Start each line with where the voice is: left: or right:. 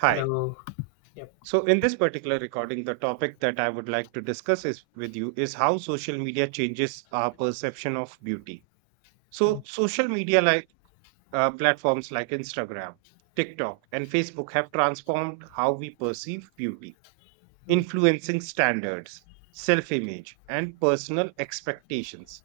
right: Hi.
left: Hello. Yep.
right: So, in this particular recording, the topic that I would like to discuss is with you is how social media changes our perception of beauty. So, social media like platforms like Instagram, TikTok, and Facebook have transformed how we perceive beauty,
left: Mhm.
right: influencing standards, self image, and personal expectations.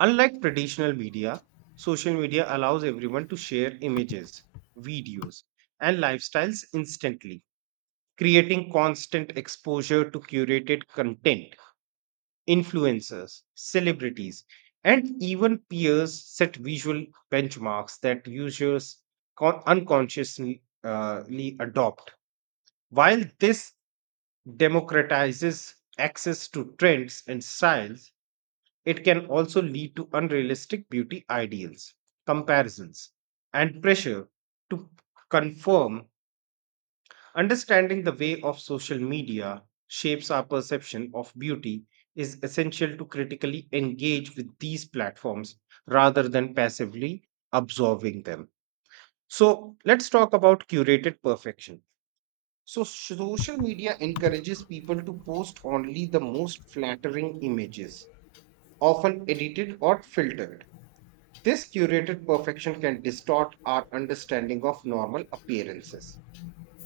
right: Unlike traditional media, social media allows everyone to share images, videos, and lifestyles instantly, creating constant exposure to curated content. Influencers, celebrities, and even peers set visual benchmarks that users unconsciously ly adopt. While this democratizes access to trends and styles, it can also lead to unrealistic beauty ideals, comparisons, and pressure to conform. Understanding the way of social media shapes our perception of beauty is essential to critically engage with these platforms rather than passively absorbing them. So, let's talk about curated perfection. So, social media encourages people to post only the most flattering images, often edited or filtered. This curated perfection can distort our understanding of normal appearances.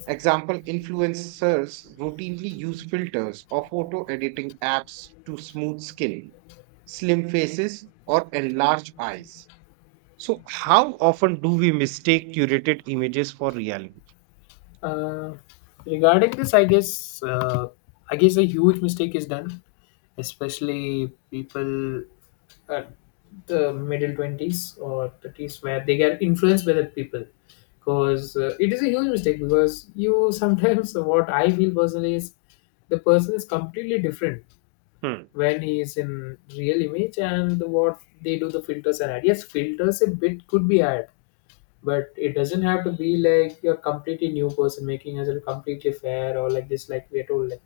right: Example, influencers routinely use filters or photo editing apps to smooth skin, slim faces, or enlarged eyes. So, how often do we mistake curated images for reality?
left: Uh, Regarding this, I guess a huge mistake is done, especially people at the middle twenties or thirties where they get influenced by the people. Because it is a huge mistake because you sometimes what I feel personally is the person is completely different
right: Hmm,
left: when he is in real image, and what they do the filters and add, yes, filters a bit could be add, but it doesn't have to be like you're completely new person making yourself completely fair or like this, like we're told, like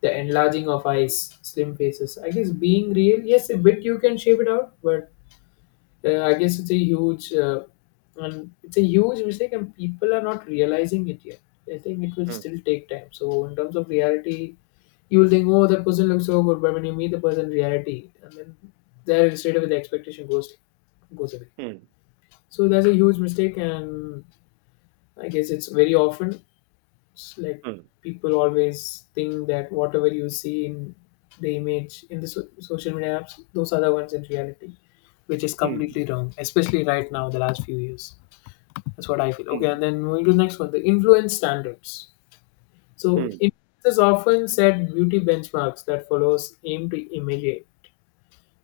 left: the enlarging of eyes, slim faces, I guess being real, yes, a bit you can shape it out, but I guess it's a huge, and it's a huge mistake, and people are not realizing it yet. I think it will
right: hmm,
left: still take time. So in terms of reality, you will think, oh, that person looks so good, but when you meet the person in reality, and then there straight away the expectation goes away.
right: hmm,
left: So that's a huge mistake, and I guess it's very often. It's like
right: hmm,
left: people always think that whatever you see in the image in the social media apps, those are the ones in reality, which is
right: hmm,
left: completely wrong, especially right now, the last few years. That's what I feel. Okay,
right: hmm,
left: and then moving to the next one, the influence standards.
right: hmm,
left: So,
right: hmm.
left: influencers often set beauty benchmarks that followers aim to emulate.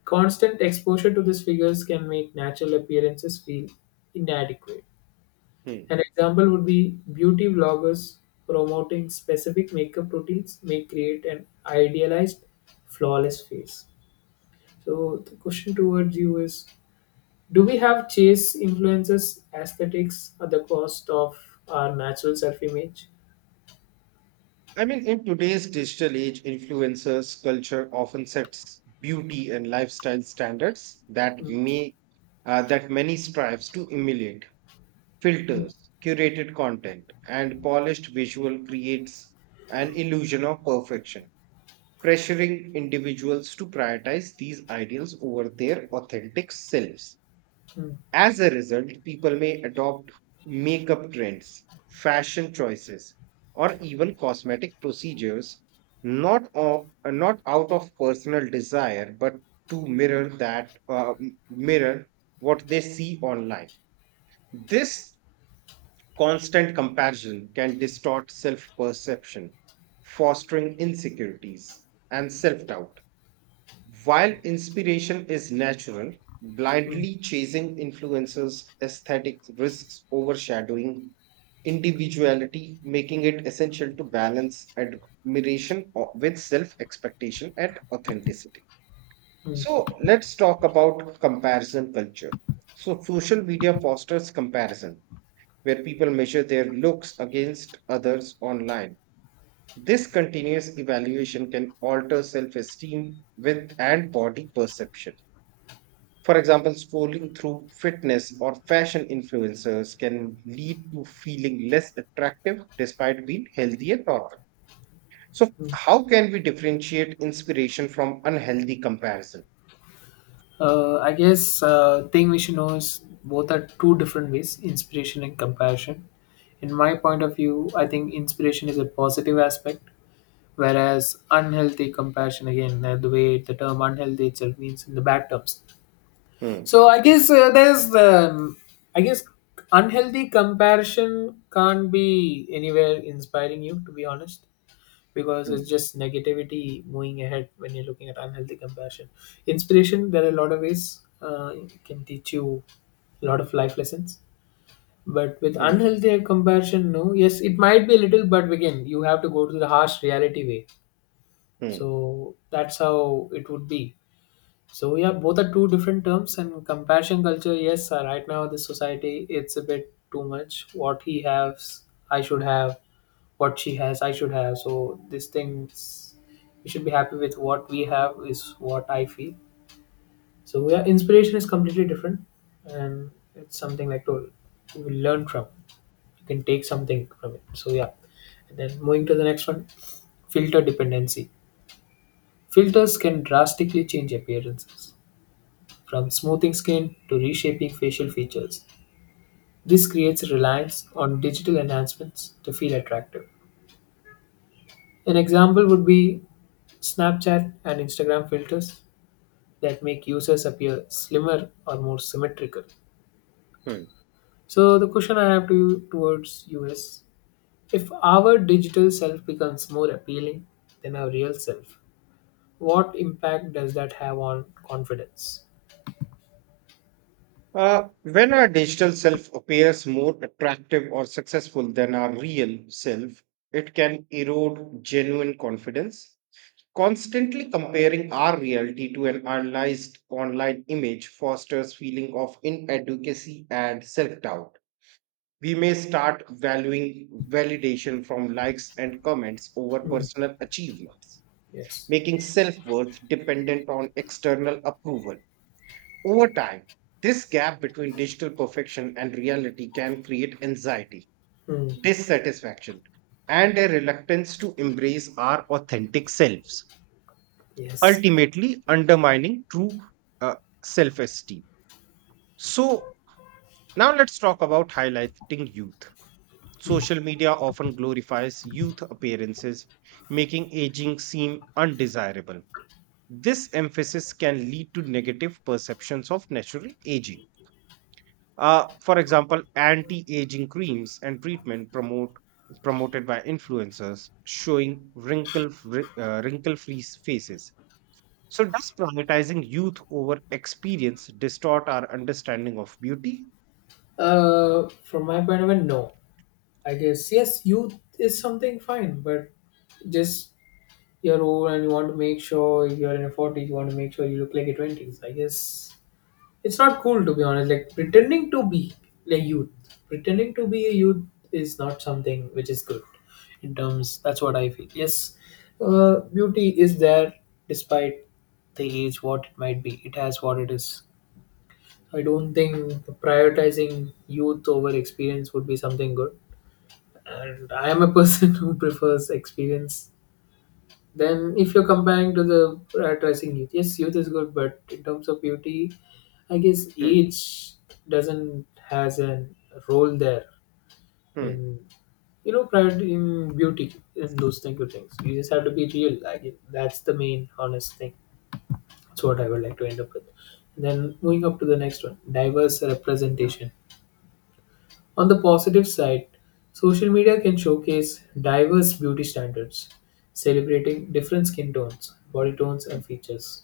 left: Constant exposure to these figures can make natural appearances feel inadequate.
right: hmm.
left: An example would be beauty vloggers promoting specific makeup routines may create an idealized, flawless face. So the question towards you is, do we have chase influences aesthetics at the cost of our natural self image?
right: I mean, in today's digital age, influencers culture often sets beauty and lifestyle standards that
left: Mm,
right: may that many strives to emulate.
left: mm,
right: Filters, curated content, and polished visual creates an illusion of perfection, pressuring individuals to prioritize these ideals over their authentic selves.
left: mm,
right: As a result, people may adopt makeup trends, fashion choices, or even cosmetic procedures not out of personal desire but to mirror mirror what they see online. This constant comparison can distort self perception, fostering insecurities and self doubt. While inspiration is natural,
left: mm,
right: blindly chasing influencers' aesthetic risks overshadowing individuality, making it essential to balance with self expectation and authenticity.
left: mm.
right: So, let's talk about comparison culture. So, social media fosters comparison, where people measure their looks against others online. This continuous evaluation can alter self esteem with and body perception. For example, scrolling through fitness or fashion influencers can lead to feeling less attractive despite being healthy and normal. So, how can we differentiate inspiration from unhealthy comparison?
left: I guess, thing we should know is both are two different ways, inspiration and compassion. In my point of view, I think inspiration is a positive aspect, whereas unhealthy compassion, again, the way the term unhealthy itself means in the bad terms.
right: Hmm.
left: So I guess unhealthy comparison can't be anywhere inspiring, you to be honest, because it's
right: Hmm.
left: just negativity moving ahead when you're looking at unhealthy compassion. Inspiration, there are a lot of ways it can teach you a lot of life lessons, but with
right: Hmm.
left: unhealthy compassion, no, yes, it might be a little, but again you have to go to the harsh reality way.
right: Hmm.
left: So that's how it would be. So yeah, both are two different terms, and compassion culture. Yes, right now the society it's a bit too much. What he has, I should have. What she has, I should have. So these things, we should be happy with what we have is what I feel. So yeah, inspiration is completely different, and it's something like to, you will learn from. You can take something from it. So yeah, and then moving to the next one, filter dependency. Filters can drastically change appearances, from smoothing skin to reshaping facial features. This creates reliance on digital enhancements to feel attractive. An example would be Snapchat and Instagram filters that make users appear slimmer or more symmetrical.
right: Hmm.
left: So, the question I have to you towards you is, if our digital self becomes more appealing than our real self, what impact does that have on confidence?
right: When our digital self appears more attractive or successful than our real self, it can erode genuine confidence. Constantly comparing our reality to an analyzed online image fosters feeling of inadequacy and self-doubt. We may start valuing validation from likes and comments over
left: Mm,
right: personal achievements,
left: yes.
right: making self-worth dependent on external approval. Over time, this gap between digital perfection and reality can create anxiety,
left: Mm.
right: dissatisfaction, and a reluctance to embrace our authentic selves,
left: Yes.
right: ultimately undermining true uh, self esteem. So, now let's talk about highlighting youth. Social media often glorifies youth appearances, making aging seem undesirable. This emphasis can lead to negative perceptions of natural aging. For example, anti-aging creams and treatment promote promoted by influencers showing wrinkle-free faces. So, does prioritizing youth over experience distort our understanding of beauty?
left: From my point of view, no. I guess yes, youth is something fine, but just you're old and you want to make sure you're in your forties, you want to make sure you look like your twenties. I guess it's not cool, to be honest. Like pretending to be like youth, pretending to be a youth is not something which is good. In terms, that's what I feel. Yes, beauty is there despite the age, what it might be. It has what it is. I don't think prioritizing youth over experience would be something good. And I am a person who prefers experience. Then, if you're comparing to the prioritizing youth, yes, youth is good, but in terms of beauty, I guess
right: Hmm,
left: age doesn't has a role there
right: hmm,
left: in, you know, priority in beauty in those kind of things. You just have to be real. I guess that's the main honest thing. That's what I would like to end up with. Then moving up to the next one, diverse representation. On the positive side, social media can showcase diverse beauty standards, celebrating different skin tones, body tones,
right: hmm,
left: and features.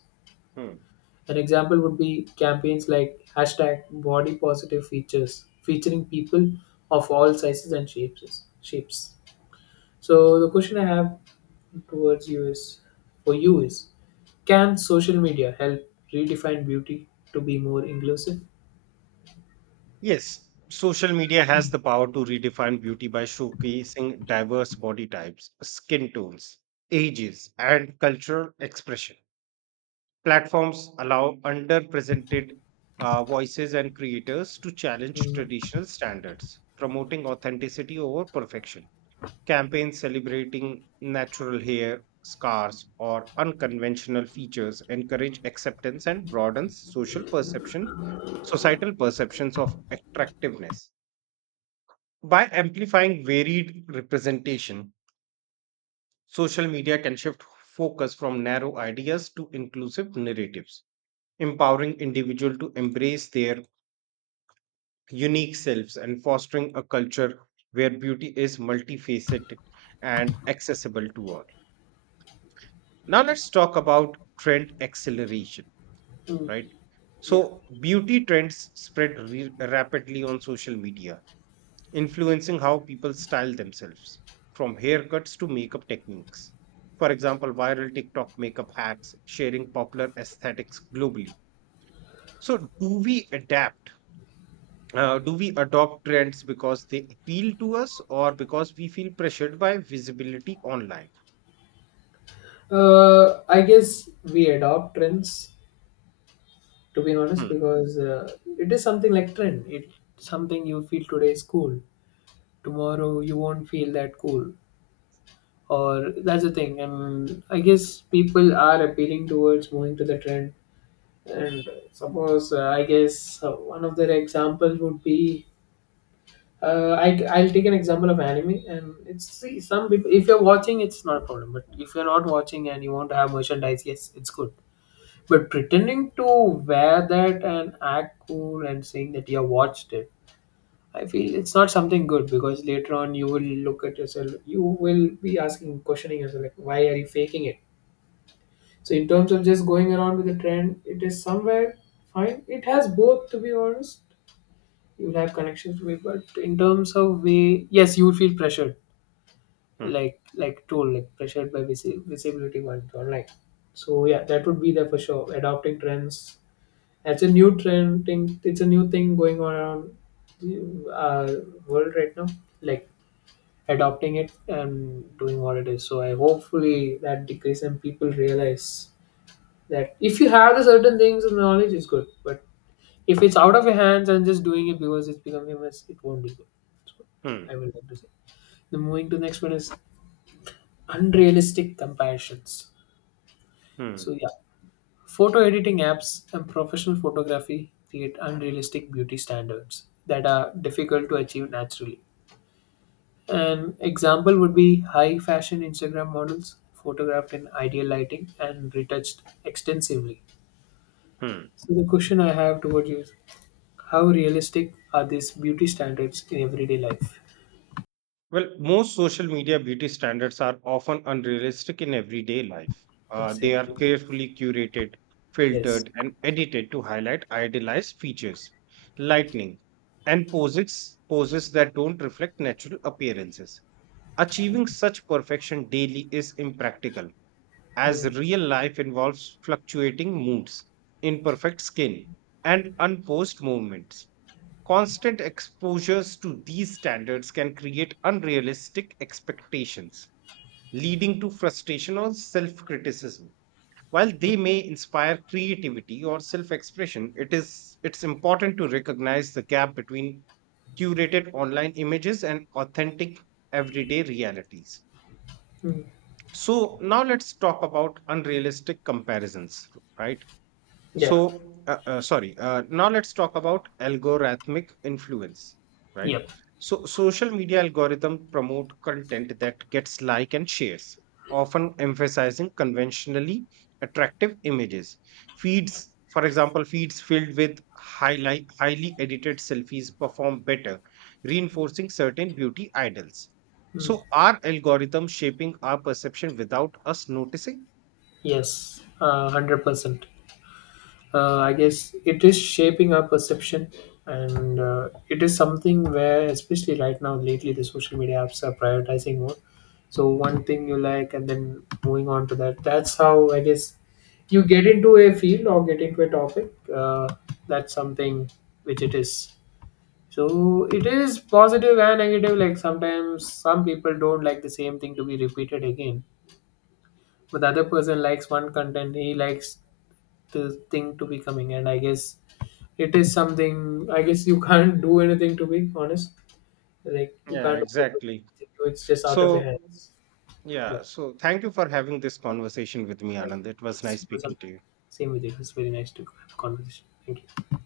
right: hmm.
left: An example would be campaigns like hashtag body positive features, featuring people of all sizes and shapes. So the question I have towards you is, for you is, can social media help redefine beauty to be more inclusive?
right: Yes, social media has the power to redefine beauty by showcasing diverse body types, skin tones, ages, and cultural expression. Platforms allow underrepresented voices and creators to challenge traditional standards, promoting authenticity over perfection. Campaigns celebrating natural hair, scars, or unconventional features encourage acceptance and broadens societal perceptions of attractiveness. By amplifying varied representation, social media can shift focus from narrow ideas to inclusive narratives, empowering individuals to embrace their unique selves and fostering a culture where beauty is multifaceted and accessible to all. Now let's talk about trend acceleration,
left: Mm,
right: right?
left: yeah.
right: So beauty trends spread rapidly on social media, influencing how people style themselves, from haircuts to makeup techniques. For example, viral TikTok makeup hacks sharing popular aesthetics globally. So do we adopt trends because they appeal to us or because we feel pressured by visibility online?
left: I guess we adopt trends, to be honest,
right: Hmm,
left: because it is something like trend, it something you feel today is cool, tomorrow you won't feel that cool, or that's the thing. I guess people are appealing towards moving to the trend, and suppose, one of their examples would be, I'll take an example of anime, and it's, see, some people, if you're watching, it's not a problem, but if you're not watching and you want to have merchandise, yes, it's good. But pretending to wear that and act cool and saying that you have watched it, I feel it's not something good because later on you will look at yourself, you will be asking, questioning yourself, like, why are you faking it? So, in terms of just going around with the trend, it is somewhere fine. It has both, to be honest. You'll have connections with, but in terms of way, yes, you will feel pressured,
right: hmm,
left: like told, like pressured by visibility one online. So, yeah, that would be there for sure. Adopting trends, that's a new trend thing. It's a new thing going on around the world right now. Like adopting it and doing what it is. So I hopefully that decrease and people realize that if you have the certain things and knowledge is good, but if it's out of your hands and just doing it because it's becoming a mess, it won't be good. That's what
right: hmm,
left: I would like to say. Then moving to the next one is unrealistic comparisons.
right: hmm,
left: So yeah, photo editing apps and professional photography create unrealistic beauty standards that are difficult to achieve naturally. An example would be high fashion Instagram models photographed in ideal lighting and retouched extensively.
right: hmm.
left: So, the question I have towards you is, how realistic are these beauty standards in everyday life?
right: Well, most social media beauty standards are often unrealistic in everyday life. They are
left: Exactly.
right: carefully curated,
left: Yes.
right: filtered, and edited to highlight idealized features, lightning, and poses that don't reflect natural appearances. Achieving such perfection daily is impractical, as real life involves fluctuating moods, imperfect skin, and unposed movements. Constant exposures to these standards can create unrealistic expectations, leading to frustration or self criticism. While they may inspire creativity or self expression, it's important to recognize the gap between curated online images and authentic everyday realities. So now let's talk about unrealistic comparisons, right?
left: Yeah.
right: So, sorry. Now let's talk about algorithmic influence, right?
left: Yep.
right: So, social media algorithm promote content that gets like and shares, often emphasizing conventionally attractive images. For example, feeds filled with highly edited selfies perform better, reinforcing certain beauty idols. So, are algorithms shaping our perception without us noticing?
left: Yes. 100%. I guess it is shaping our perception, and it is something where, especially right now, lately, the social media apps are prioritizing more. So one thing you like, and then moving on to that. That's how I guess you get into a field or get into a topic. That's something which it is. So it is positive and negative. Like sometimes some people don't like the same thing to be repeated again. But the other person likes one content, he likes the thing to be coming, and I guess it is something, I guess you can't do anything, to be honest, like you
right: Yeah,
left: can't overlook
right: exactly.
left: anything, it's just out of your
right: So,
left: hands.
right: yeah,
left: Yep.
right: so thank you for having this conversation with me,
left: And
right: Anand. It was
left: yes,
right: nice
left: it was a,
right: speaking to you.
left: same with you, it was very nice to have a conversation. Thank you.